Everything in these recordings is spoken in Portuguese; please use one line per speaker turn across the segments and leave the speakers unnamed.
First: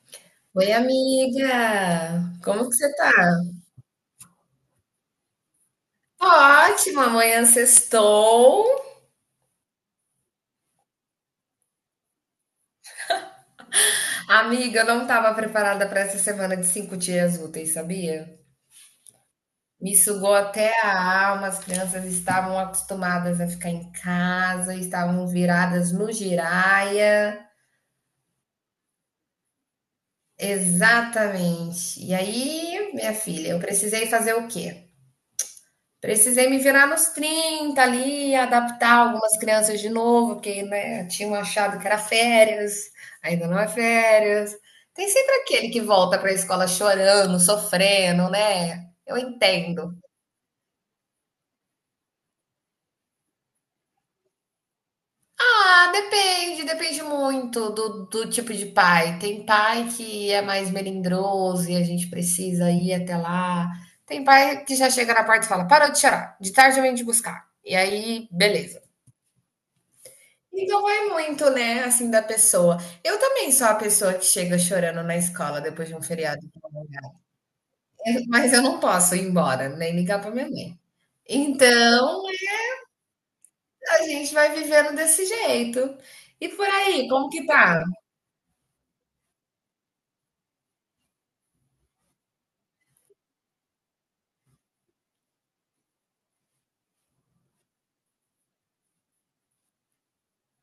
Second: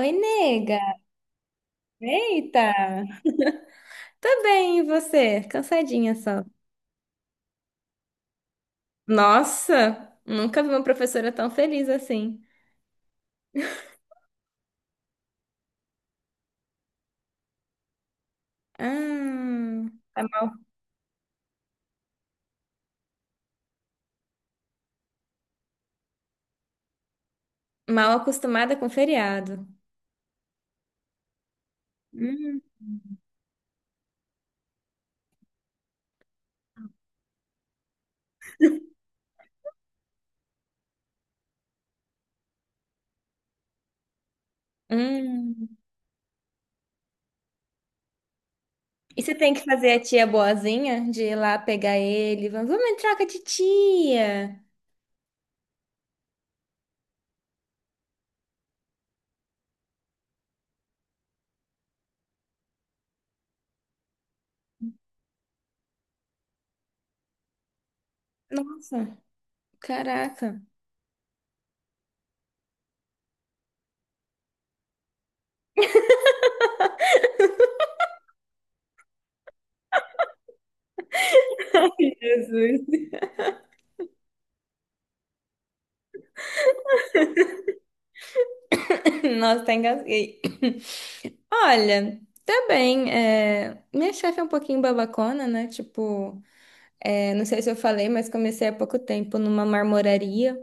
Oi,
Oi,
nega.
amiga!
Eita!
Como que você tá?
Tô bem, e você? Cansadinha
Tô
só.
ótima, amanhã sextou.
Nossa, nunca vi uma professora tão feliz assim.
Amiga, eu não tava preparada para essa semana de 5 dias úteis, sabia?
Ah,
Me
tá
sugou
mal,
até a alma, as crianças estavam acostumadas a ficar em casa, estavam viradas no giraia.
mal acostumada com feriado.
Exatamente. E
Hum.
aí, minha filha, eu precisei fazer o quê? Precisei me virar nos 30 ali, adaptar algumas crianças de novo, porque, né, tinham achado que era férias, ainda não é férias. Tem sempre aquele
Hum.
que volta para a escola chorando, sofrendo, né? Eu
E você tem que fazer
entendo.
a tia boazinha de ir lá pegar ele. Vamos em troca de tia.
Ah, depende, depende muito do tipo de pai. Tem pai que é mais melindroso e a gente precisa ir até lá. Tem pai que já chega na porta e fala: parou de chorar, de tarde eu venho te buscar. E aí, beleza.
Nossa, caraca.
Então vai muito, né, assim, da pessoa. Eu também sou a pessoa que chega chorando na escola depois de um feriado prolongado, mas eu não posso ir embora, nem ligar para minha mãe. Então,
Jesus.
a gente vai vivendo desse jeito. E por aí, como que tá?
Nossa, tá engasguei. Olha, tá bem. Minha chefe é um pouquinho babacona, né? Tipo, não sei se eu falei, mas comecei há pouco tempo numa marmoraria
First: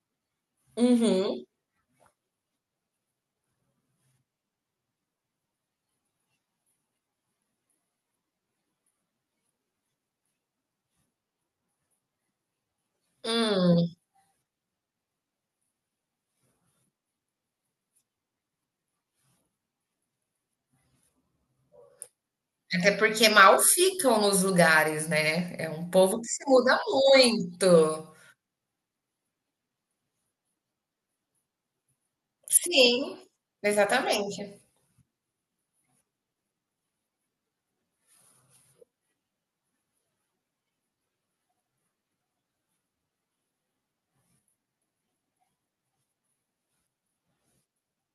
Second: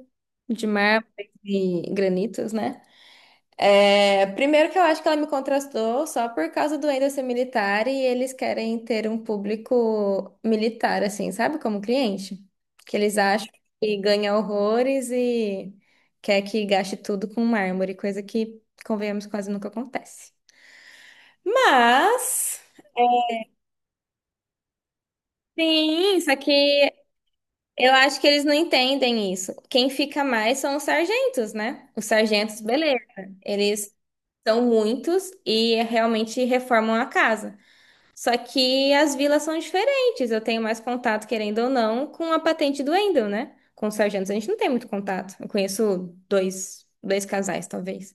de mármore
Uhum.
e granitos, né? Primeiro que eu acho que ela me contrastou só por causa do ainda ser militar e eles querem ter um público militar, assim, sabe? Como cliente. Que eles acham
Hum.
que ganha horrores e quer que gaste tudo com mármore, coisa que, convenhamos, quase nunca acontece. Mas.
Até porque mal ficam nos lugares, né? É um
Sim,
povo que
só
se muda
que eu
muito.
acho que eles não entendem isso. Quem fica mais são os sargentos, né? Os sargentos,
Sim,
beleza. Eles
exatamente.
são muitos e realmente reformam a casa. Só que as vilas são diferentes. Eu tenho mais contato, querendo ou não, com a patente do Wendel, né? Com os sargentos a gente não tem muito contato. Eu conheço dois casais, talvez.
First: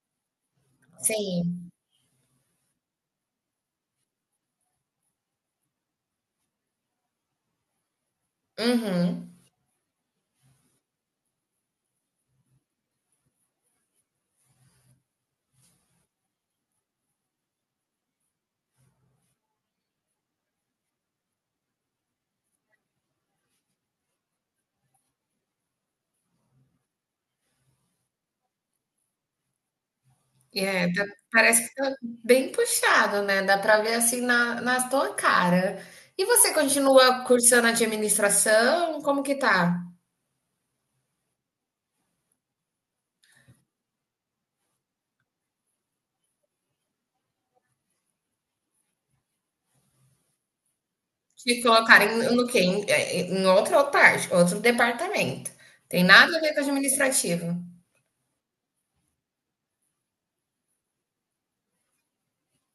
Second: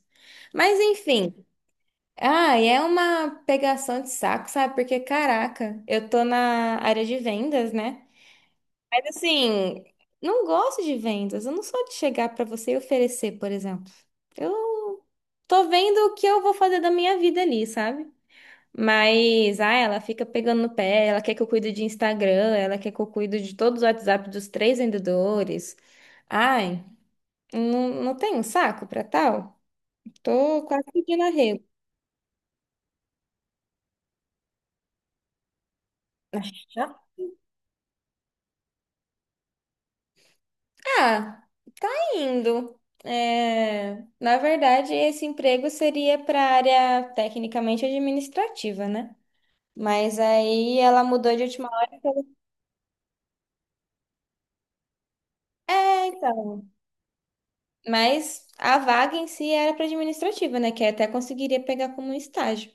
Mas enfim.
Sim.
Ah, e é uma pegação de saco, sabe? Porque, caraca, eu tô na área de vendas, né?
Uhum.
Assim, não gosto de vendas. Eu não sou de chegar pra você e oferecer, por exemplo. Eu tô vendo o que eu vou fazer da minha vida ali, sabe? Mas, ah, ela fica pegando no pé, ela quer que eu cuide de Instagram, ela quer que eu cuide de todos os WhatsApp dos três vendedores. Ai, não, não tenho saco pra tal. Tô quase
É, tá,
pedindo arrego.
parece que tá bem puxado, né, dá pra ver, assim, na tua cara. E você continua cursando administração, como que tá?
Ah, tá indo. É, na verdade, esse emprego seria para área tecnicamente administrativa, né? Mas aí ela mudou de
Te
última
colocarem
hora.
no quê? Em outra parte, outro departamento. Tem
É,
nada a ver com
então.
administrativo.
Mas a vaga em si era para administrativa, né? Que até conseguiria pegar como um estágio.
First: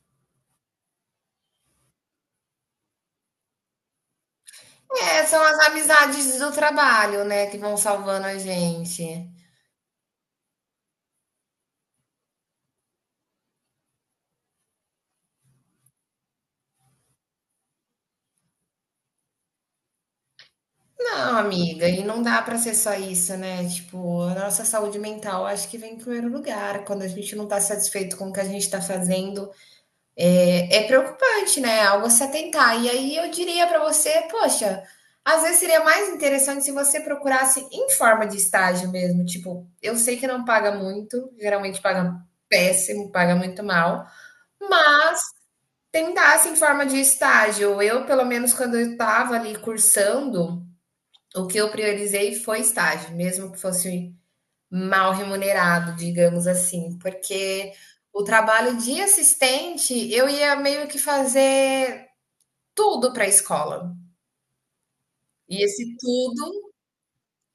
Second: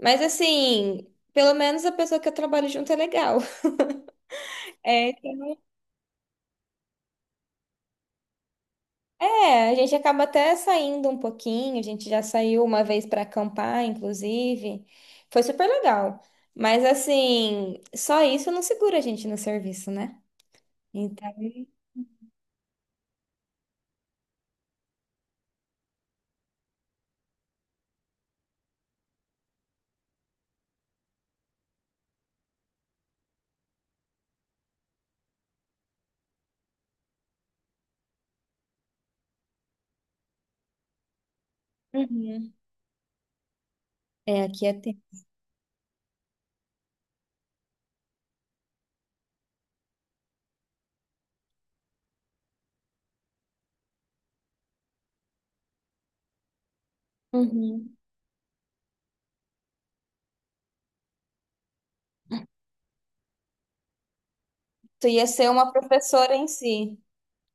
Mas assim, pelo menos a pessoa que eu trabalho junto é legal. É,
É, são as amizades do trabalho, né, que vão salvando a gente.
É. a gente acaba até saindo um pouquinho, a gente já saiu uma vez para acampar, inclusive. Foi super legal. Mas assim, só isso não segura a gente no serviço, né? Então.
Não, amiga, e não dá pra ser só isso, né, tipo, a nossa saúde mental acho que vem em primeiro lugar, quando a gente não tá satisfeito com o que a gente tá fazendo, é preocupante, né? Algo a se atentar. E aí eu diria para você, poxa, às vezes seria mais interessante se você procurasse em forma de estágio mesmo. Tipo, eu sei que não paga muito, geralmente paga
Uhum.
péssimo, paga muito mal,
Aqui é tempo.
mas tentasse em forma de estágio. Eu, pelo menos, quando eu estava ali cursando, o que eu priorizei foi estágio, mesmo que fosse mal remunerado, digamos assim, porque
Uhum.
o trabalho de assistente eu ia meio que fazer tudo para a escola.
Tu ia ser
E
uma
esse
professora em
tudo
si.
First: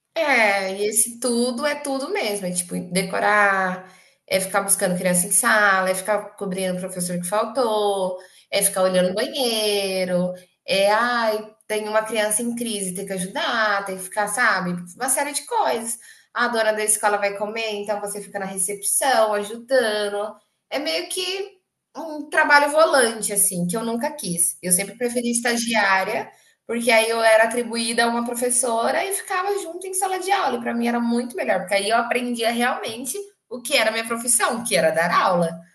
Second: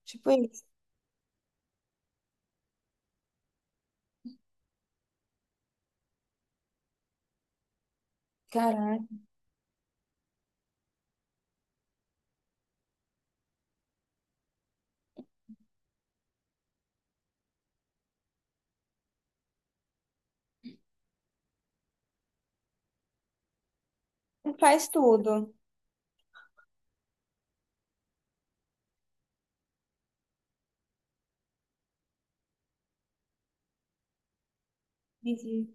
Tipo isso.
e esse tudo é tudo mesmo, é tipo decorar, é ficar buscando criança em sala, é ficar cobrindo o professor que faltou, é ficar
Caraca,
olhando o banheiro, é ai, tem uma criança em crise, tem que ajudar, tem que ficar, sabe, uma série de coisas. A dona da escola vai comer, então você fica na recepção ajudando. É meio que um trabalho volante assim, que eu nunca quis. Eu
faz
sempre preferi
tudo.
estagiária porque aí eu era atribuída a uma professora e ficava junto em sala de aula. E para mim era muito melhor, porque aí eu aprendia realmente o que era a minha profissão, que era dar aula.
Entendi.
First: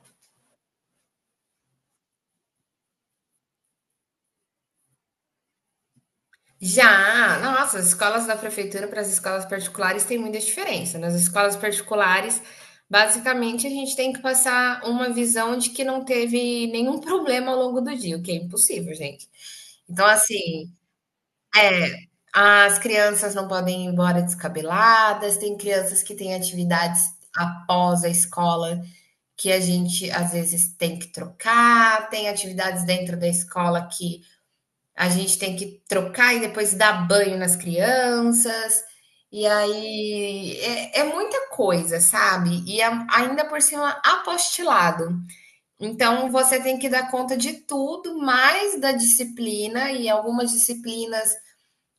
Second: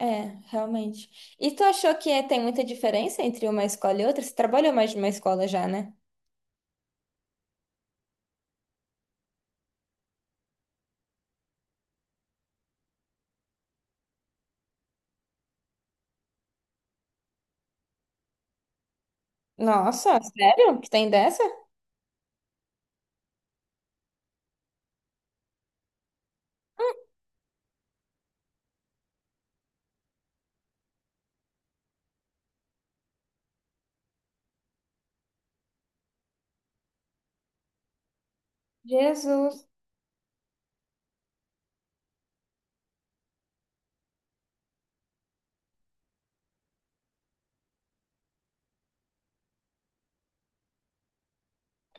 É, realmente. E tu achou que tem muita diferença entre uma escola e outra? Você trabalhou mais de uma escola já, né?
Já, nossa, as escolas da prefeitura para as escolas particulares tem muita diferença, né? Nas escolas particulares, basicamente, a gente tem que passar uma visão de que não teve nenhum problema ao longo do dia, o que é impossível, gente. Então,
Nossa,
assim,
sério? Que tem dessa?
É, as crianças não podem ir embora descabeladas, tem crianças que têm atividades após a escola que a gente às vezes tem que trocar, tem atividades dentro da escola que a gente tem que trocar e depois dar banho nas crianças. E
Jesus.
aí é muita coisa, sabe? E ainda por cima apostilado. Então você tem que dar conta de tudo, mais da disciplina, e algumas disciplinas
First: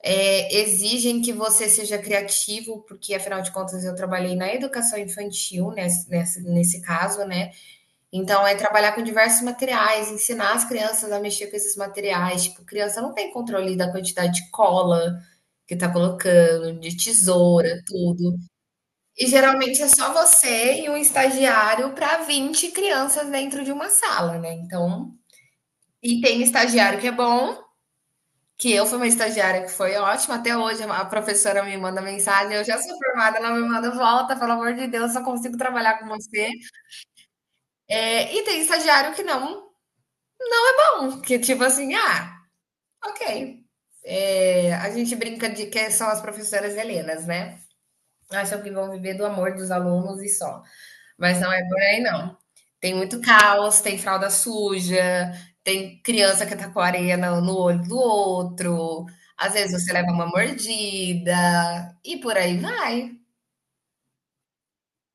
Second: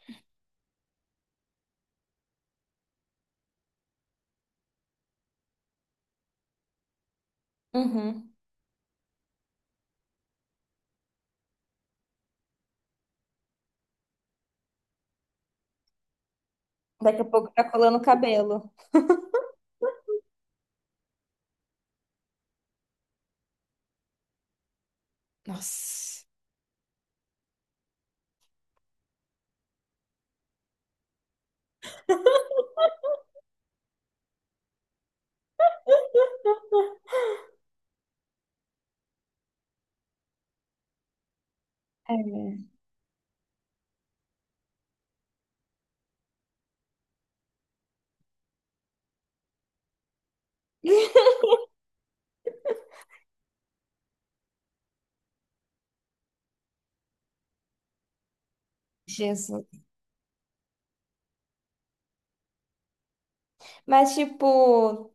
exigem que você seja criativo, porque afinal de contas eu trabalhei na educação infantil nesse caso, né?
Uhum.
Então é trabalhar com diversos materiais, ensinar as crianças a mexer com esses materiais. Tipo, criança não tem controle da quantidade de cola que tá colocando, de
Daqui a pouco tá
tesoura,
colando o
tudo.
cabelo.
E geralmente é só você e um estagiário para 20 crianças dentro de uma sala, né? Então, e
Nossa.
tem estagiário que é bom, que eu fui uma estagiária que foi ótima, até hoje a professora me manda mensagem, eu já sou formada, ela me manda volta, pelo amor de Deus, só consigo trabalhar com você. É, e tem estagiário que não, um pão, que tipo assim, ah,
É.
ok. É, a gente brinca de que são as professoras helenas, né? Acham que vão viver do amor dos alunos e só. Mas não é por aí não. Tem muito caos, tem fralda suja, tem criança que tá com a areia no olho do outro, às
Jesus.
vezes você leva uma mordida, e por aí vai.
Mas, tipo,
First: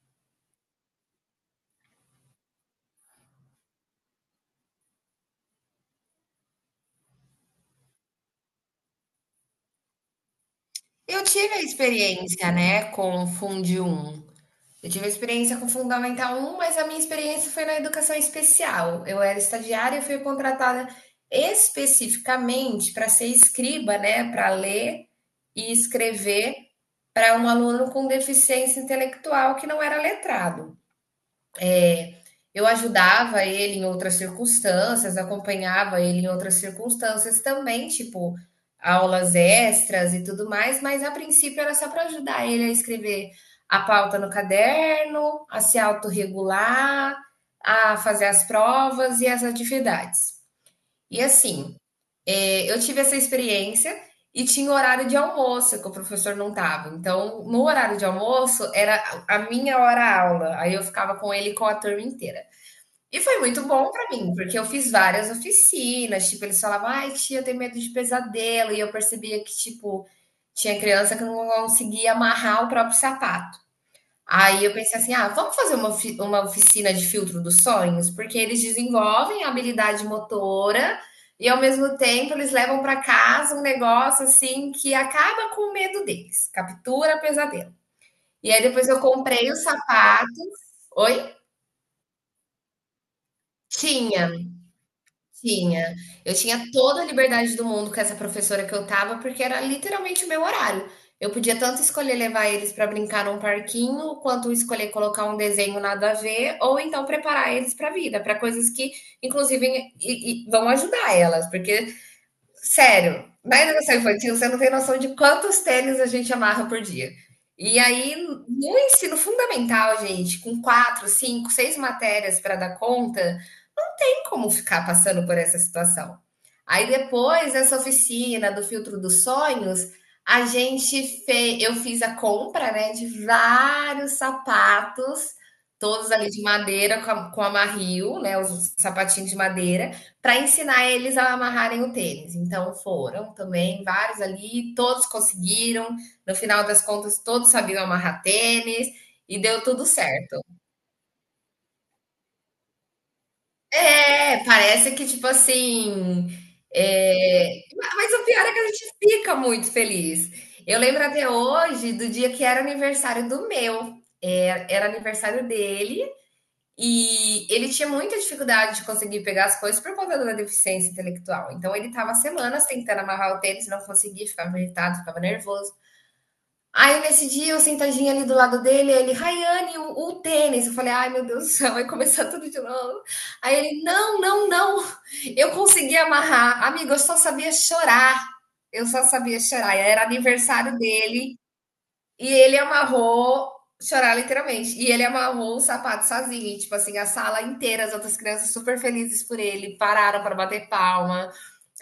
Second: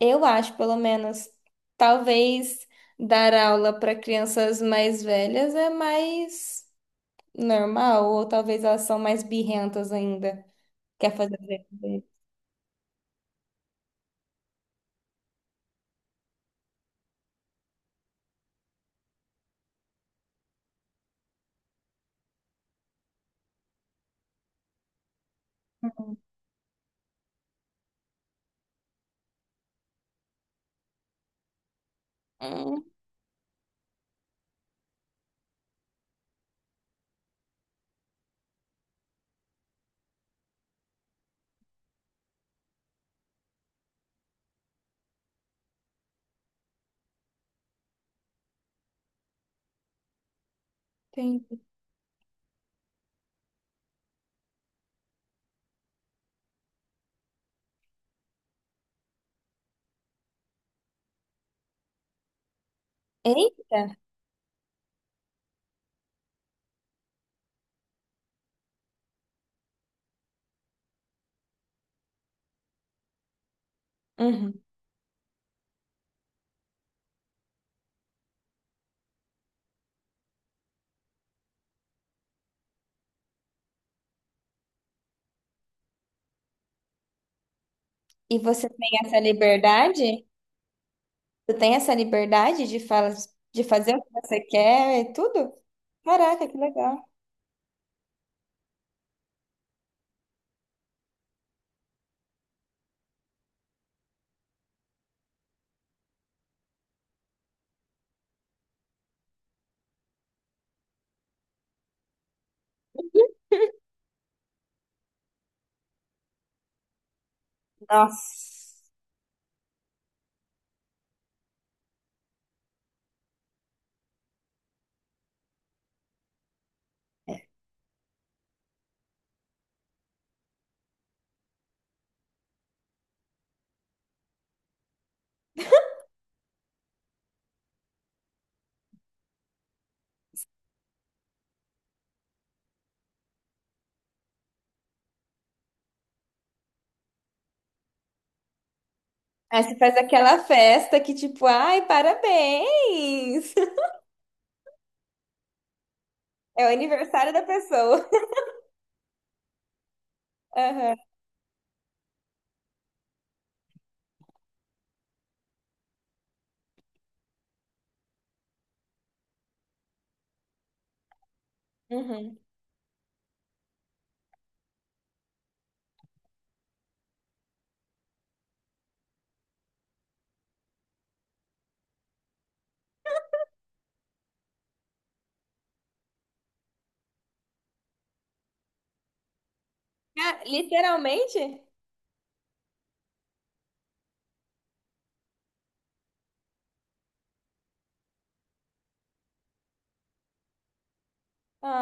eu acho, pelo menos, talvez dar aula para crianças mais velhas é mais normal, ou talvez elas são mais birrentas ainda. Quer
Eu
fazer?
tive a
Dever.
experiência, né, com fun de Eu tive experiência com Fundamental Um, mas a minha experiência foi na educação especial. Eu era estagiária e fui contratada especificamente para ser escriba, né, para ler e escrever para um aluno com deficiência intelectual que não era letrado. Eu
Hum,
ajudava ele em outras circunstâncias, acompanhava ele em outras circunstâncias também, tipo aulas extras e tudo mais, mas a princípio era só para ajudar ele a escrever a pauta no caderno, a se autorregular, a fazer as provas e as atividades. E
entendi.
assim, eu tive essa experiência e tinha horário de almoço que o professor não tava. Então, no horário de almoço era a minha hora aula. Aí eu ficava com ele e com a turma inteira. E foi muito
Eita!
bom pra mim, porque eu fiz várias oficinas, tipo, eles falavam: "Ai, tia, eu tenho medo de pesadelo", e eu percebia que, tipo, tinha criança que não conseguia amarrar o próprio sapato.
Uhum.
Aí eu pensei assim: "Ah, vamos fazer uma oficina de filtro dos sonhos?", porque eles desenvolvem a habilidade motora e, ao mesmo tempo, eles levam para casa um negócio, assim, que acaba com o medo deles, captura pesadelo.
E
E aí
você tem
depois eu
essa
comprei os
liberdade?
sapatos. Oi?
Tu tem essa liberdade de fala, de fazer o que
Tinha.
você quer e tudo?
Tinha. Eu
Caraca, que
tinha toda
legal.
a liberdade do mundo com essa professora que eu estava, porque era literalmente o meu horário. Eu podia tanto escolher levar eles para brincar num parquinho, quanto escolher colocar um desenho nada a ver, ou então preparar eles para a vida, para coisas que, inclusive, e vão ajudar elas, porque sério, na educação infantil você não tem noção de quantos tênis a gente amarra por dia. E aí, no
Nossa.
ensino fundamental, gente, com quatro, cinco, seis matérias para dar conta, não tem como ficar passando por essa situação. Aí depois essa oficina do filtro dos sonhos, a gente fez, eu fiz a compra, né, de vários sapatos, todos ali de madeira com a marril, né, os sapatinhos de madeira para ensinar eles a amarrarem o tênis. Então foram também vários ali, todos conseguiram. No final das contas, todos sabiam amarrar tênis e deu
Aí você
tudo
faz aquela
certo.
festa que, tipo, ai, parabéns!
É, parece que tipo assim.
É o aniversário da
é,
pessoa.
Mas o pior é que a gente fica muito feliz. Eu
Aham.
lembro até hoje do dia que era aniversário do meu. Era aniversário dele. E ele tinha muita dificuldade de conseguir pegar as coisas por conta da deficiência intelectual. Então ele estava
Uhum.
semanas tentando amarrar o tênis, não conseguia, ficava irritado, ficava nervoso. Aí nesse dia eu sentadinha ali do lado dele, ele, Rayane, o tênis. Eu falei, ai meu Deus do céu, vai começar tudo de novo. Aí ele, não, não, não, eu consegui amarrar. Amigo, eu só sabia chorar. Eu só sabia chorar. Era
Ah,
aniversário dele.
literalmente?
E ele amarrou, chorar literalmente, e ele amarrou o sapato sozinho, e, tipo assim, a sala inteira, as outras crianças super felizes por ele, pararam para bater palma,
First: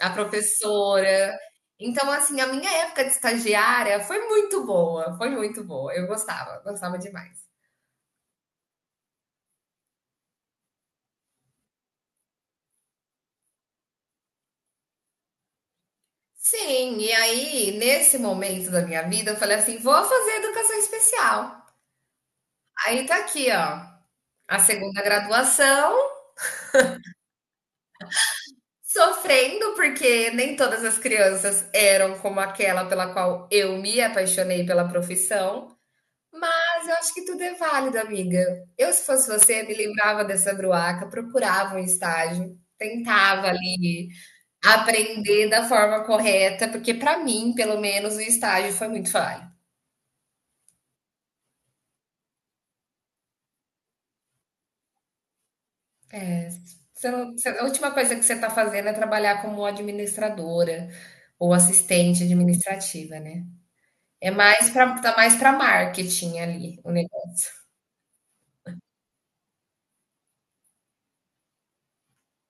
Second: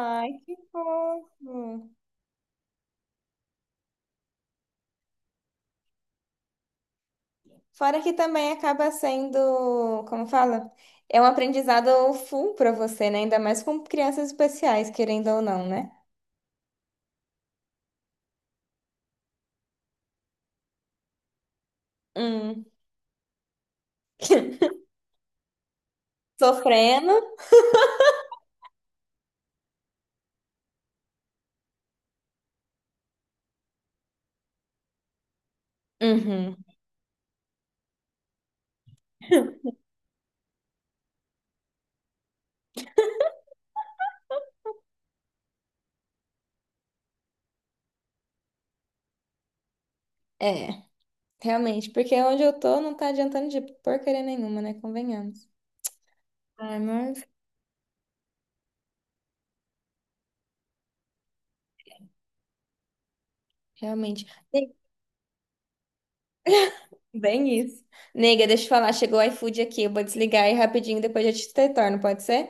a
que
professora.
fofo.
Então, assim, a minha época de estagiária foi muito boa, foi muito boa. Eu gostava, gostava demais.
Fora que também acaba sendo, como fala? É um aprendizado full pra você, né? Ainda mais com crianças especiais, querendo ou não, né?
Sim, e aí, nesse momento da minha vida, eu falei assim: vou fazer educação especial.
Hum.
Aí tá aqui, ó, a segunda graduação.
Sofrendo.
Sofrendo, porque nem todas as crianças eram como aquela pela qual eu me apaixonei pela profissão,
Uhum.
mas eu acho que tudo é válido, amiga. Eu, se fosse você, me lembrava dessa bruaca, procurava um estágio, tentava ali aprender da forma correta, porque para mim, pelo menos, o estágio foi muito falho.
É, realmente, porque onde eu tô não tá adiantando de porcaria nenhuma, né? Convenhamos.
É,
Ai,
você
mas.
não- você- a última coisa que você está fazendo é trabalhar como administradora ou assistente administrativa, né?
Realmente.
É mais
Tem.
pra tá, mais para marketing ali o negócio.
Bem isso. Nega, deixa eu falar, chegou o iFood aqui, eu vou desligar aí rapidinho, depois eu te retorno, pode ser?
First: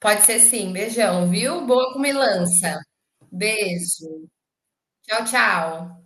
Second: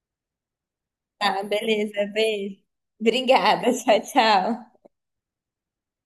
Pode ser sim. Beijão,
Tá,
viu? Boa
beleza, beijo.
comilança.
Obrigada, tchau,
Beijo.
tchau.
Tchau, tchau.